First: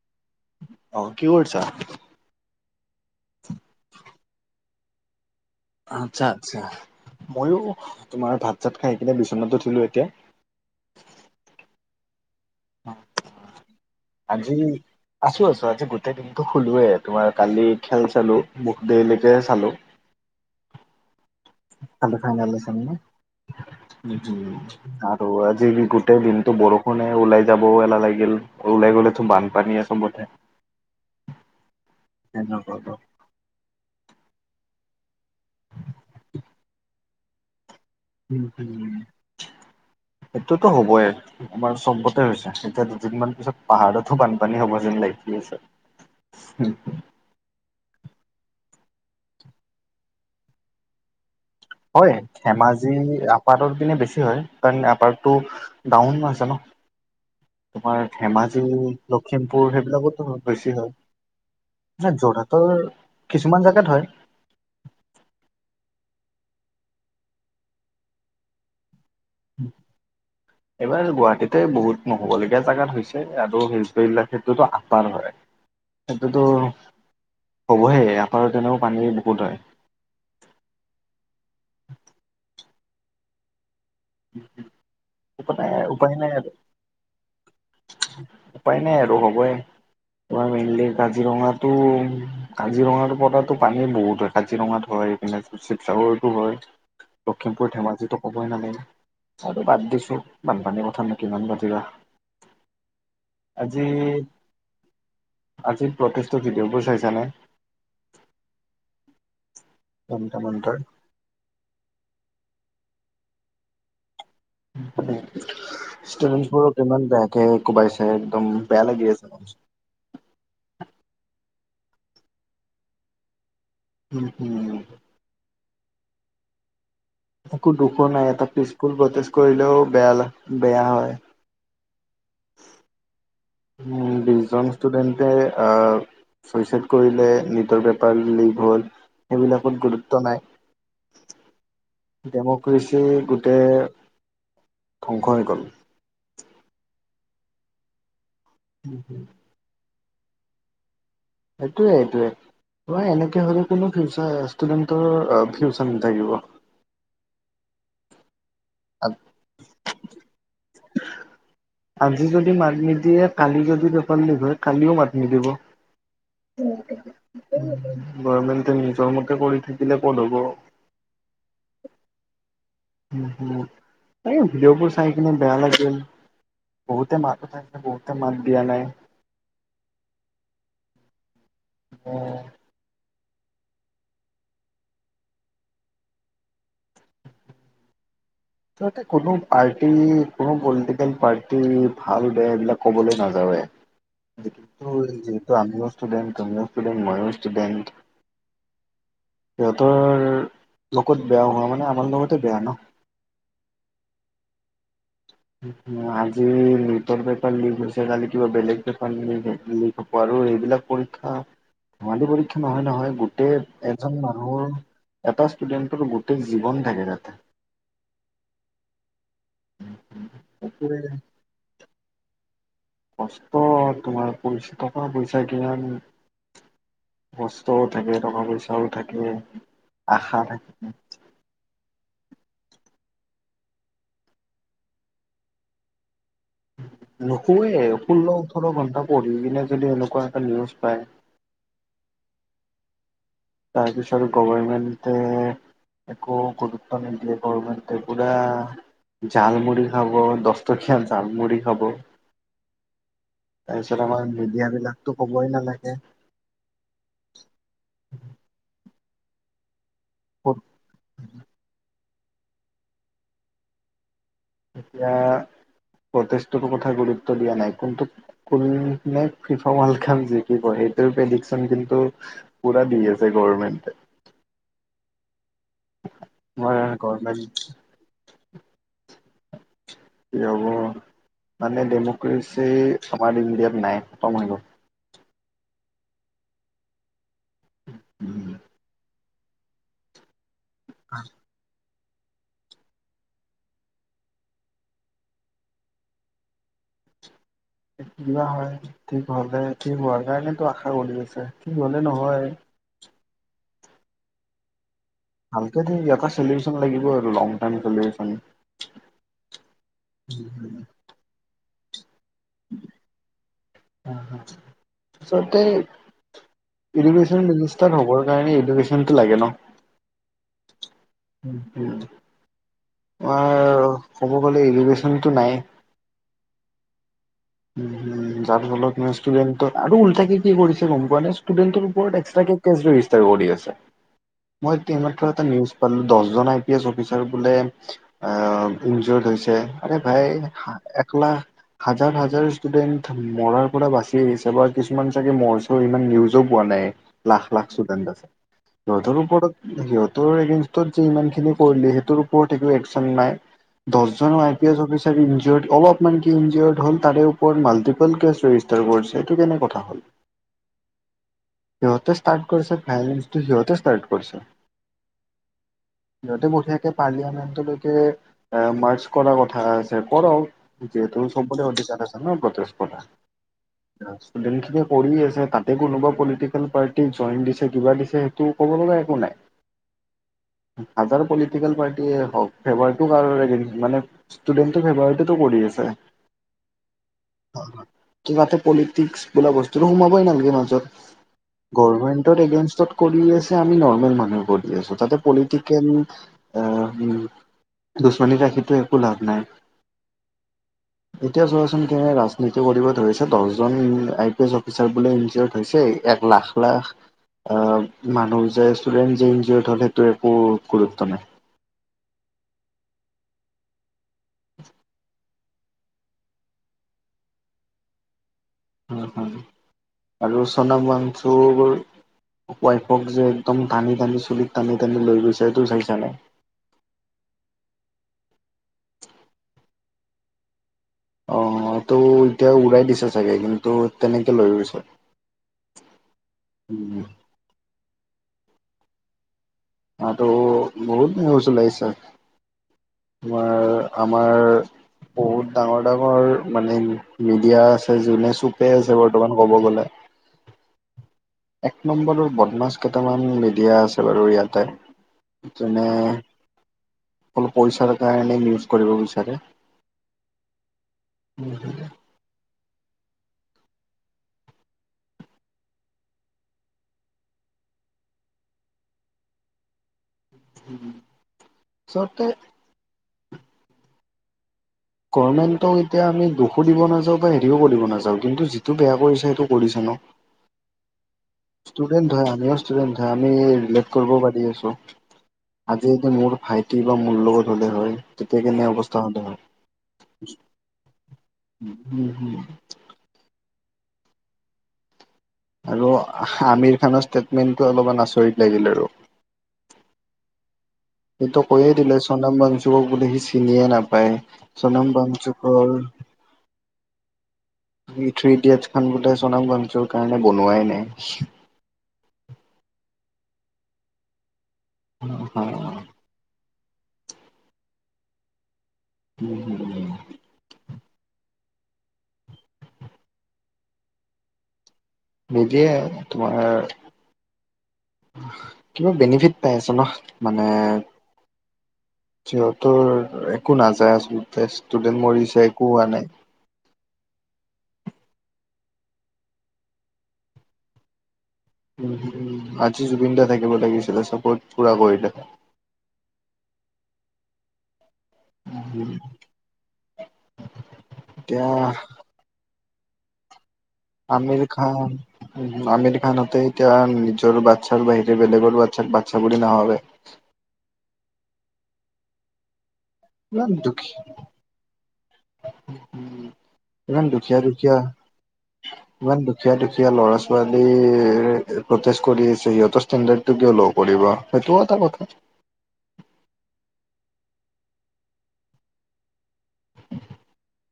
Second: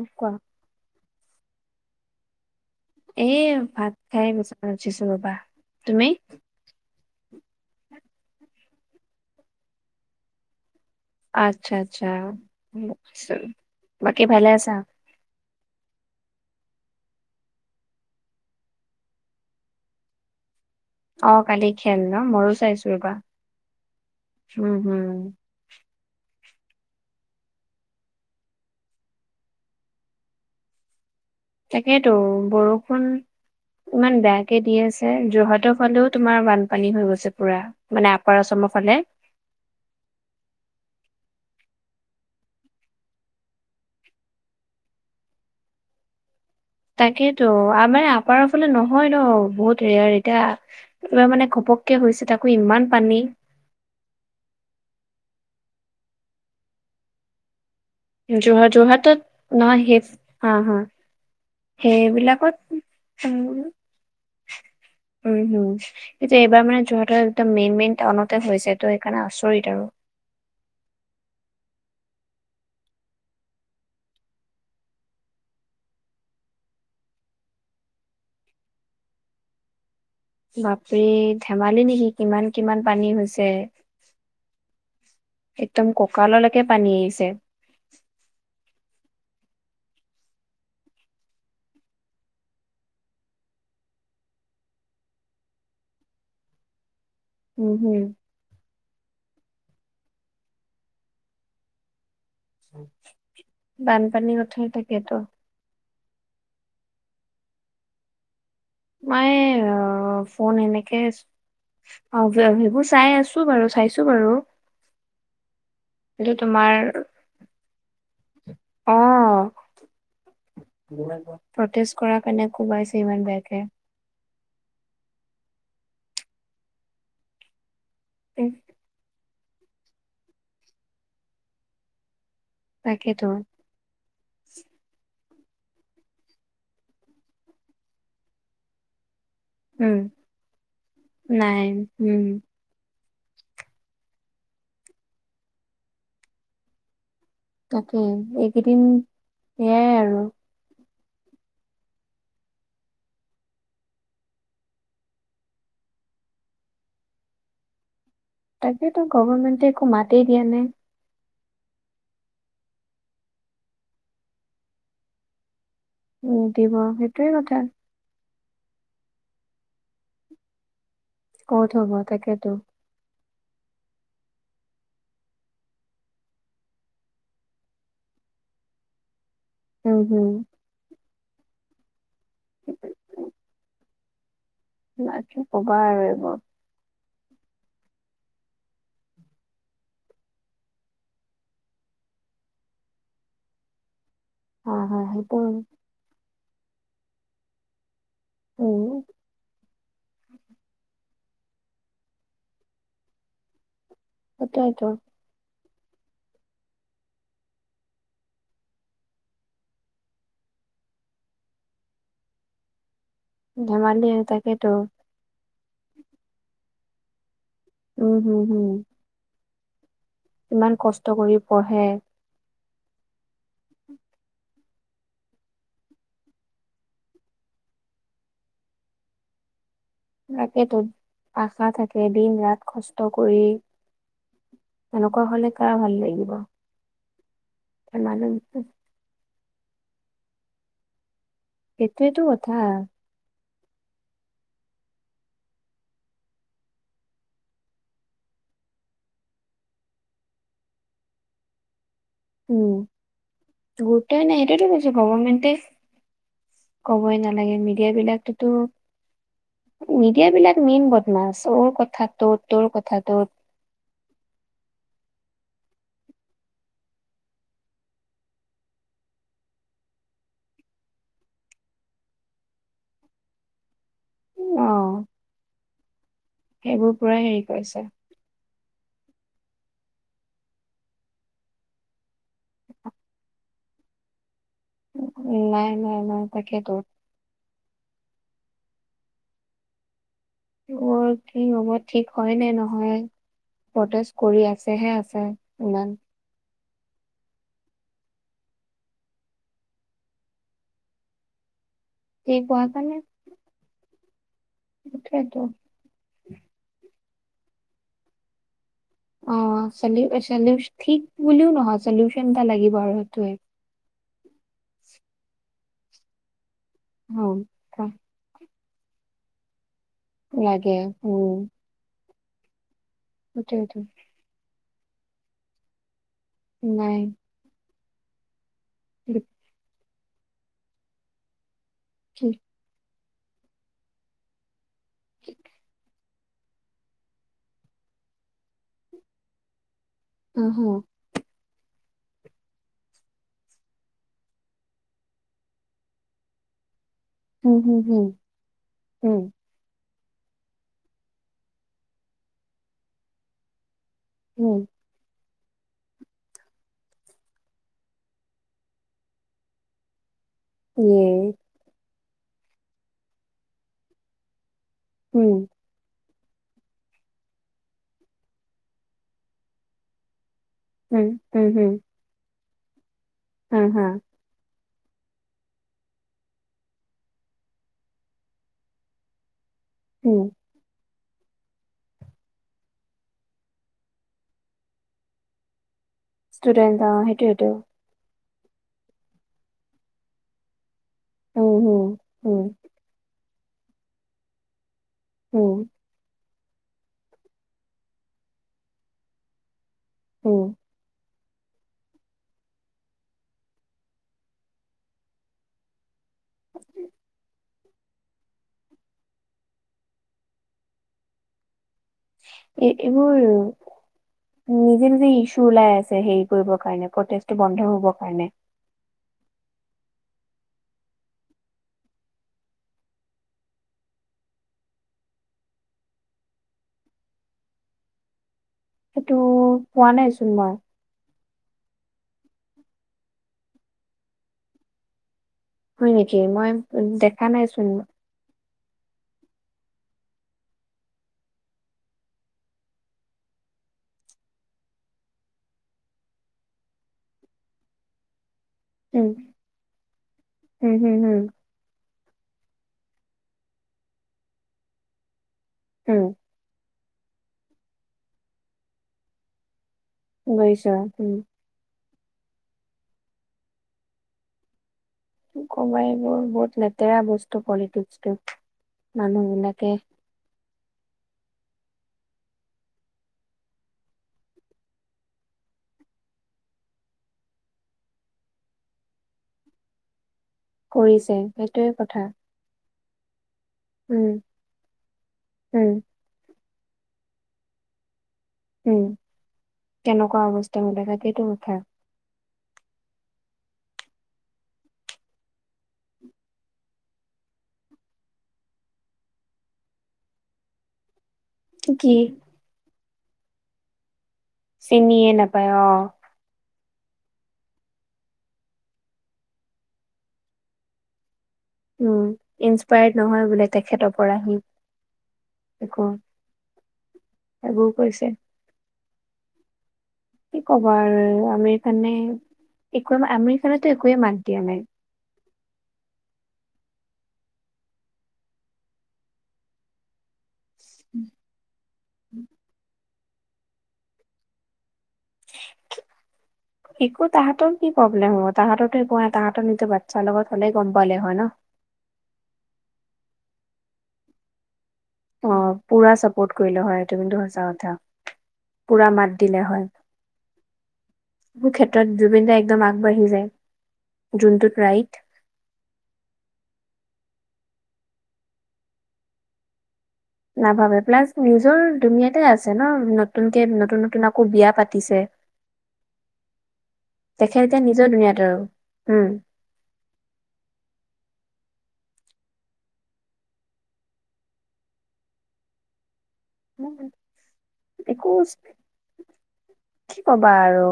অ কোৱা? অ কি কৰিছা? এই ভাত খাই বিচনাত উঠিছো ৰবা। তুমি আচ্ছা আচ্ছা, ময়ো তোমাৰ ভাত - চাত খাইকিনে বিচনাত উঠিলো এতিয়া। আচ্ছা আচ্ছা, বাকি ভালে আজি আছা? আছো আছো, আজি গোটেই দিনটো খুলোয়েই তোমাৰ কালি খেল চালো বহুত দেৰিলৈকে চালো। অ কালি খেল ন কালি ফাইনেল ময়ো আছিলে চাইছো ৰবা ন উম হম আৰু আজি গো টেই দিনটো বৰষুণে ওলাই যাব এলাহ লাগিল, ওলাই গ'লেটো বানপানী চবতে। তাকেইতো বৰষুণ ইমান বেয়াকে দি আছে, যোৰহাটৰ ফালেও তোমাৰ বানপানী হৈ গৈছে পুৰা। মানে আপাৰ উম আছামৰ উম। ফালে [inaudible] সেইটোতো হ'বই। তোমাৰ চব্বতে হৈছে এতিয়া দুদিনমান পিছত পাহাৰতো বানপানী হ'ব যেন লাগি আছে। উম। তাকেইতো, আমাৰ আপাৰৰ ফালে নহয় ন বহুত ৰেয়াৰ এতিয়া এইবাৰ মানে ঘপক কে হৈছে তাকো ইমান পানী। পাৰৰ পিনে বেছি হয় কাৰণ আপাৰটো ডাউন আছে ন। তোমাৰ ধেমাজি, যোৰহাট যোৰহাটত লখিমপুৰ নহয় সেই সেইবিলাকোটো হা বেছি হা হয়। ধৰা সেইবিলাকত যোৰহাটৰ উম কিছুমান জেগাত হয়। [inaudible] উম হুম কিন্তু এইবাৰ মানে যোৰহাটৰ একদম মেইন মেইন টাউনতে হৈছে ত সেইকাৰণে আচৰিত আৰু। [inaudible] এইবাৰ গুৱাহাটীতে বহুত নহ'বলগীয়া জেগাত হৈছে আৰু শিল্পীবিলাকেটোতো আটাৰ হয়। সেইটোতো হবহে আকৌ তেনেও পানী বহুত হয়। বাপৰে! ধেমালি নেকি কিমান কিমান পানী হৈছে? মানে একদম উপায় নাই আৰু কঁকাললৈকে পানী আহিছে। উপায় নাই আৰু হ'বই। তোমাৰ মেইনলি কাজিৰঙাটো, কাজিৰঙাৰ পৰাতো পানী বহুত হয়। কাজিৰঙাত হয় এইপিনে শিৱসাগৰটো হয় উম, লখিমপুৰ হম, ধেমাজিতো ক'বই নালাগে আৰু বাদ দিছো বানপানীৰ কথানো কিমান পাতিবা আজি বানপানী কথাই থাকেতো আজি প্ৰতেষ্টটো ভিডিঅ' বোৰ চাইছানে মই অ জন্তৰ ফোন মন্তৰ এনেক অ সেইবোৰ চাই আছো বাৰু চাইছো বাৰু কিন্তু তোমাৰ স্তোডেনবোৰক‌ ইমান বেয়াকে কুবাইছে একদম বেয়া লাগি আছে ম অ' প্ৰটেষ্ট কৰা কাৰণে কোবাইছে ইমান বেয়াকে উম হুম একো দুখো নাই এটা উম, পিচফুল বতেজ কৰিলেও বেয়া বেয়া হয় তাকেইতো বিশজন ষ্টুডেন্টে অ ছুইচাইড কৰিলে নীটৰ পেপাৰ লিক হ'ল সেইবিলাকত উম, গুৰুত্ব নাই নাই উম, কৰিচু গোটেই ধ্বংস হৈ গ'ল তাকেই এইকেইদিন এয়াই আৰু সেইটোৱে হেইটোৱে হয় এনেকে হলে ফিউচাৰ ষ্টুডেন্টৰ ফিউচাৰ নাথাকিব তাকেতো গভমেণ্টে একো মাতেই দিয়া নাই আজি যদি মাত নিদিয়ে কালি যদি পেপাৰ লিক হয় কালিও মাত নিদিব দিব সেইটোয়ে কথা গভমেন্টে নিজৰ মতে কৰি থাকিলে ক'ত হ'ব ক'ত হ'ব তাকেতো উম হুম তাক ভিডিঅ'বোৰ চাই কিনে বেয়া লাগিল বহুতে মাত উঠাইে বহুতে মাত দিয়া নাই উম হুম অ [unintelligible] বাকী‌ ক'বা আৰু এইবোৰ তহতে কোনো পাৰ্টি কোনো পলিটিকেল পাৰ্টি ভাল বেয়া এইবিলাক কবলৈ নাযাও [unintelligible] যিহেতু হা সেইটো যিহেতু আমিও ষ্টুডেট তুমিও ষ্টুডেট মইও ষ্টুডেট উম সিহতৰ লগত বেয়া হোৱা মানে আমাৰ লগতে বেয়া ন সেইতোয়েতো আজি নিটৰ পেপাৰ লিক হৈছে কালি কিবা বেলেগ পেপাৰ লিক হব আৰু এইবিলাক পৰীক্ষা ধেঙালী পৰীক্ষা নহয় নহয় গোটেই ধেমালি আৰু এজন তাকেতো মানুহৰ এটা ষ্টুডেন্টৰ গোটেই জীৱন থাকে তাতে উম হুম হুম ইমান সেইটোৱে কষ্ট কৰি পঢ়ে কষ্ট তোমাৰ পইচা টকা পইচা কিমান কষ্টও থাকে টকা পইচাও থাকে আশা তকেটো আশা থাকে দিন ৰাত কষ্ট কৰি এনেকুৱা হলে কাৰ ভাল লাগিব নকৰুৱে ষোল্ল মানুহ ওঠৰ ঘণ্টা পঢ়ি কিনে যদি এনেকুৱা এটা নিউজ পায় সেইটোৱে তো কথা তাৰপিছত গভৰমেণ্টে একো গুৰুত্ব নিদিলে গভৰমেণ্টে পুৰা জালমুড়ি খাব দহটকীয়া জালমুড়ি খাব উম তাৰপিছত আমাৰ গুৰূতই‌ নাই মিডিয়া এতিয়াটো কৈছো বিলাকতো ক'বই গভমেণ্টে নালাগে ক'বই নালাগে মিডিয়া বিলাকততো মিডিয়া ক'ত বিলাক মেইন বদমাছ অৰ কথা টৌত তোৰ কথা টৌত এতিয়া প্ৰেটেষ্টোৰ কথা গুৰুত্ব দিয়া নাই কোনটোক ফিফা ওৱেলকাপ যিকিবই সেইটোৰ প্ৰেডিকচন কিন্তু পুৰা দি আছে গৰমেণ্টে। অ আমাৰ সেইবোৰ পুৰা গভৰ্মেণ্ট হেৰি কৰিছে। অ কি হ'ব মানে ডেম'ক্ৰেচি আমাৰ ইণ্ডিয়াত নাই খতম হৈ গ'ল উ নাই নাই নাই তাকেইতো উম অ কি হব এতিয়া ঠিক হয় নে নহয় প্ৰটেষ্ট কৰি আছেহে আছে ইমান কিবা হয় ঠিক হলে ঠিক হোৱাৰ কাৰণেটো আশা কৰি আছে ঠিক হলে নহয় সেই কাৰণে মুঠেই তাকে টো ইয়াৰ পৰা চলুচন লাগিব আৰু লং টাইম চলিউচন। অ চলিও চলিও ঠিক বুলিও নহয় চলিউচন এটা লাগিব আৰু সেইটোৱে হয় হয় আচলতে অ ইডুকেচন কা- মিনিষ্টাৰ হব কাৰণে ইডুকেচন টো লাগে ন লাগে উম উ সেইটোৱেটো তোমাৰ ক'ব গ'লে ইডুগেশ্যনটো নাই নাই উম উম যাৰ ফলত ষ্টুডেণ্টক আৰু উল্টাকে কি কি কৰিছে গম পোৱা নে ষ্টুডেণ্টৰ ওপৰত কি এক্সত্ৰাকে কেচ ৰেজেচটাৰ কৰি আছে মই এইমাত্ৰ এটা নিউজ পালো দহজনাই কেচ অফিচাৰ বোলে আহ ইনজৰ্ড হৈছে আৰে আহ ভাই একলাখ হাজাৰ হাজাৰ ষ্টুডেন্ট মৰাৰ পৰা বাচি আহিছে বা কিছুমান চাগে মৰছেও ইমান নিউজো পোৱা নাই। লাখ হুম লাখ হুম হুম ষ্টুডেণ্ট আছে হুম মুঠৰ ওপৰত সিহঁতৰ এগেনষ্টত ইমানখিনি কৰিল সেইটোৰ ওপৰত একো একচন নাই। দহজন I hmm P S officer ইনজোৰ্ট অলপ মান কি ইনজোৰ্ট হল তাৰে ওপৰত মাল্টিপুল কেচ ৰেজিষ্টাৰ কৰি সেই টো কেনে কথা হ'ল উম সিহঁতে ষ্টাৰ্ট কৰিছে ফাইনেন্স টো সিহঁতে ষ্টাৰ্ট কৰিছে। উম সিহঁতে বঢ়িয়াকে পাৰ্লিয়ামেণ্ট লৈকে আহ মাৰছ কৰাৰ কথা আছে কৰক হুম যিহেতু হুম সবৰে অধিকাৰ আছে ন প্ৰোটেষ্ট কৰা হয় হয় ষ্টুডেন্ট খিনে কৰি আছে তাতে কোনোবা পলিটিকেল পাৰ্টিক জইন দিছে কিবা দিছে সেইটো ক'ব লগা একো নাই উম হাজাৰ পলিটিকেল পাৰ্টিয়ে ব্যৱহাৰটো ভাল মানে ষ্টুডেণ্টৰ ব্যৱহাৰ টো কৰি আছে ষ্টুডেণ্ট অ সেইটোৱে টো। হয় হয়। তাতে পলিটিক্স বোলা বস্তুটো সোমাবই নালাগে মাজত। উম, হম, গভৰমেণ্টৰ হম, এগেইনষ্টত কৰি আছে আমি নৰ্মেল মানুহ কৰি আছো তাতে হম, পলিটিকেল আহ উম দুচমানী ৰাখিটো একো লাভ নাই। উম। এতিয়া চোৱাচোন কেহে ৰাজনীতি কৰিব ধৰিছে দহ জন আই পি এছ অফিচাৰ বোলে ইঞ্জিয়ৰত হৈছে এক লাখ লাখ অ মানুহ যে ষ্টুডেন্ট জিন যে [unintelligible] সেইটো একো গুৰুত্ব নাই। এইবোৰ নিজে নিজে ইছু ওলাই আছে হেইত। কৰিব কাৰণে প্ৰেটেষ্ট টো বন্ধ হবৰ কাৰণে। হুম হুম আৰু চনাম ওৱাংচুৰ ৱাইফক যে একদম টানি টানি চুলিত টানি টানি লৈ গৈছে এইটো চাইছা নাই? সেইটো পোৱা নাই চোন মই। অ এটো এতিয়া উৰাই দিছ চাগে কিন্তু তেনেকে লৈ গৈছে। হয় নেকি মই উম দেখা নাইচোন। তাতো বহুত নিউজ ওলাইছে, তোমাৰ আমাৰ বহুত ডাঙৰ ডাঙৰ মানে মিডিয়া আছে যোনে চু তে আছে উম, বৰ্তমান ক'ব গলে। উম, হম, হম, এক নম্ববৰৰ বদমাছ কেইটামান মিডিয়া আছে বাৰু ইয়াতে, যোনে উম। অকল পইচাৰ কাৰণে নিউজ কৰিব বিচাৰে। বৈছা উম। উম হু কবাই এইবোৰ বহুত লেতেৰা বস্তু পলিটিক্সটো, মানুহ বিলাকে উম উম আচলতে গভৰ্মেণ্টক এতিয়া আমি দোষো দিব নাযাওঁ বা হেৰিও কৰিব নাযাওঁ কিন্তু যিটো বেয়া কৰিছে হেইটো কৰিছে ন। কৰিছে সেইটো। ষ্টুডেন্ট ধৰা আমিও ষ্টুডেন্ট হয় আমি ৰিলেট উম, কৰিব পাৰি আছো। উম, আজি মোৰ ভাইটি বা মোৰ লগত হ'লে হয় তেতিয়া কেনে উম, অৱস্থা হ'লে কেনেকুৱা হয়, অৱস্থা হৈ থাকে সেইটো কথা উম উম। আৰু আমিৰ খানৰ ষ্টেটমেণ্টটো অলপমান আচৰিত লাগিল আৰু। সিটো কৈয়ে কি দিলে চনাম ওয়াংচুক বুলি সি চিনিয়ে নাপায়। চনম চিনিয়ে না পায় বঞ্চুকৰ অ। মি থ্ৰী ইডিয়েটচ খন বোলো চনাম ওয়াংচুকৰ কাৰণে বনোৱাই নাই। উম ইনচপায়াৰ্ড নহয় বোলে তেখেতৰ পৰা হী একো। এইবোৰ কৈছে। উম হুম উ কি ক'বা আৰু আমিৰ খানে একো আমিৰ খানেতো একোয়ে মাত দিয়া নাই। নিদিয়ে তোমাৰ কিবা বেনিফিট পাই আছে ন। মানে সিহতৰ দৰে একো নাযায় আচলতে ষ্টুডেণ্ট মৰিছে একো হোৱা নাই। [inaudible] একো তাহাঁতৰ কি প্ৰব্লেম হ'ব তাহততো একো হোৱা নাই তাহাঁতৰ নিজৰ বাচ্ছাৰ লগত হ'লেই গম পালে হয় ন। উম হ'ম আজি জুবিন দা থাকিব লাগিছিলে চাপৰ্ট পুৰা কৰিলে। অ পুৰা চাপৰ্ট কৰিলে হয় এইটো কিন্তু সচা কথা। পুৰা মাত দিলে হয় এতিয়া এইবোৰ ক্ষেত্ৰত জুবিনদাই একদম আগবাঢ়ি যায়। আমিৰ যোনটোত ৰাইট। খান। আমিৰ খানহতে এতিয়া নিজৰ বাচ্ছাৰ বাহিৰে বেলেগৰ বাচ্ছাক বাচ্ছা বুলি নাভাবে। নাভাবে প্লাছ নিজৰ দুুনীয়াতে আছে ন। নতুনকে ইমান নতুন দুখী নতুন আকৌ বিয়া পাতিছে। ইমান দুখীয়া তেখেত এতিয়া দুখীয়া নিজৰ দুনীয়াত আৰু উম। ইমান দুখীয়া দুখীয়া ল'ৰা ছোৱালীৰ প্ৰতেষ্ট কৰি আছে সিহঁতৰ ইষ্টেন্দৰ্টটো কিয় ল' কৰিব। সেইটো এটা কথা। একো কি কবা আৰু।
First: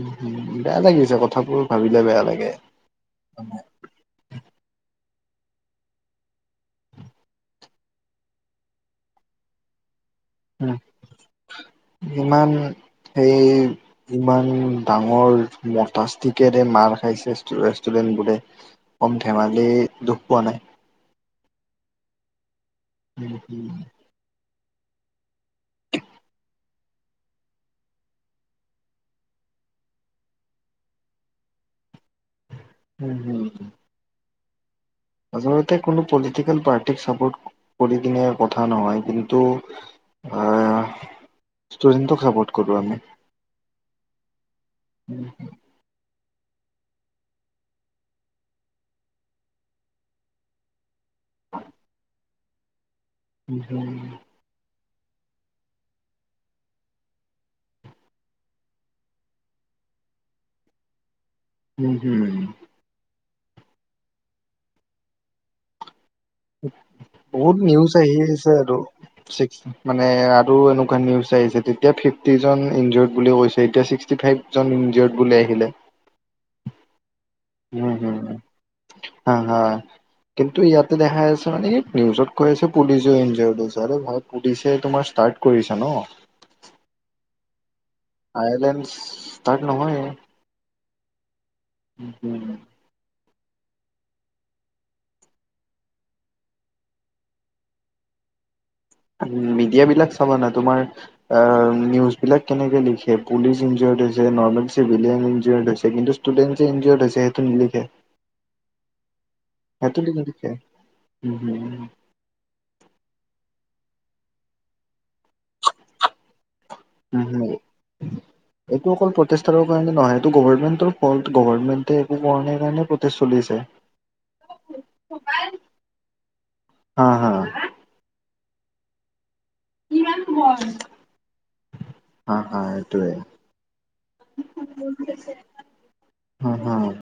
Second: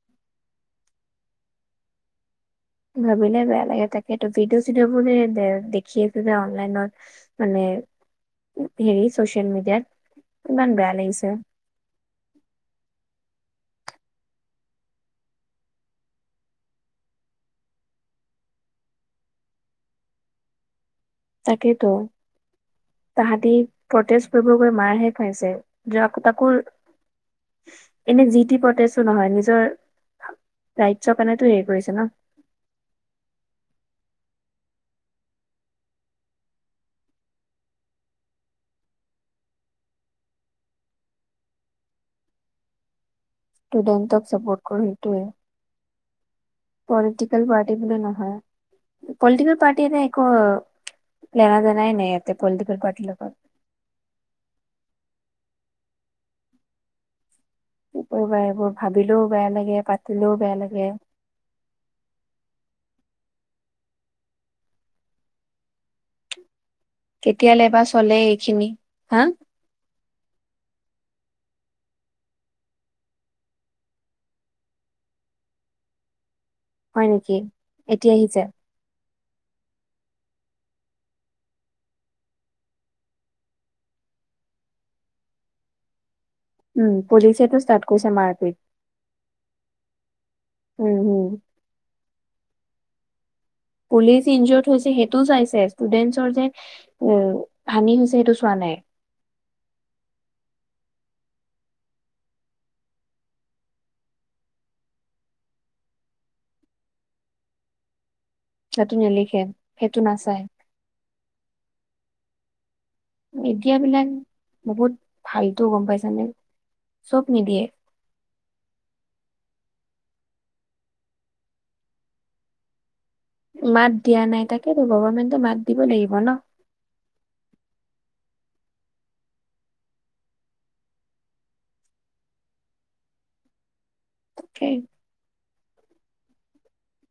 উ হম বেয়া লাগিছে কথাবোৰ ভাবিলে বেয়া লাগে। ভাবিলে বেয়া লাগে তা। সেইটো ভিডিঅ চিডিঅ' বো দেখি আছিলে অনলাইনত মানে। হেৰি চচিয়েল মিডিয়াত। ইমান উম বেয়া লাগিছে ইমান সেই। ইমান ডাঙৰ মতাচতিকেৰে মাৰ খাইছে মতেষ্ট ৰেষ্টুৰেণ্ট বোৰে। কম ধেমালি দুখ পোৱা নাই। তাকেতো উম তাহাঁতি হম প্ৰতেষ্ট। কৰিব গৈ মাৰহে খাইছে য আকৌ তাকো। এনে জি টি পটেছো নহয় নিজৰ ৰাজ্যৰ কাৰণো হেৰি কৰিছে ন। উম উম। আচলতে কোনো পলিটিকেল পাৰ্টিক চাপোৰ্ট কৰি কিনে কথা নহয় কিন্তু। আহ ষ্টুডেণ্টক চাপৰ্ট কৰো আমি ষ্টুডেণ্টক চাপৰ্ট কৰ সেইটোৱে। পলিটিকেল পাৰ্টি বুলি নহয় পলিটিকেল পাৰ্টি এ ন একো। লেনা য নাই নাই এয়া পলিটিকেল পাৰ্টি লগত। হুম। কি কৰিবা এইবোৰ ভাবিলেও বেয়া লাগে পাতিলেও বেয়া লাগে। উম উম। বহুত কেতিয়ালে বা নিউজ চলে আহি আছে এইখিনি আৰু। হা মানে আৰু এনেকুৱা নিউজ আহিছে তেতিয়া ফিফটি জন ইঞ্জৰ্ত বুলি কৈছে এতিয়া ছিক্সটি ফাইভ। ইজড বুলি আহিলে। হয় নেকি। উম এতিয়া হম আহিছে হা হা। কিন্তু ইয়াতে দেখা আছে মানে নিউজত কৈ আছে পুলিচে ইঞ্জৰত হৈ আছে। পুলিচে তোমাৰ ষ্টাৰ্ট কৰিছা ন। উম পুলিচেটো ষ্টাৰ্। আয়ৰলেনব তাত নহয়। উম উম। উম উম। পুলিচ ইনজৰ্ড হৈছে সেইটো চাইছে ষ্টুডেন্টচৰ যেন। অ হানি হৈছে সেইটো চোৱা নাই। মিডিয়া বিলাক চাবা না তোমাৰ। অঁ নিউজ বিলাক কেনেকে দিছে পলিছ ইনজৰ্ড হৈছে নৰ্মেল চিভিলিৱন ইনজৰ্ড হৈছে কিন্তু। ইষ্টুডেন্ট যে ইনজৰ্ড হৈছে সেইটো নিলিখে তাটো নেলিখে সেইটো নাচায়। উম হুম মেডিয়া বিলাক বহুত ভালতটোও গম পাইছানে চব হুম নিদিয়ে এইটো অকল প্ৰতিষ্টাৰ কাৰণে নহয় এইটো গভমেন্টৰ ফল্ট গভৰ্মেট একো কাৰণে প্ৰটেষ্ট চলিছে মাত দিয়া নাই তাকেতো গভমেণ্টে মাত দিব লাগিব ন। অঁ অঁ! কিমান সময় অঁ অঁ এইটোৱে। তাকেই হো হো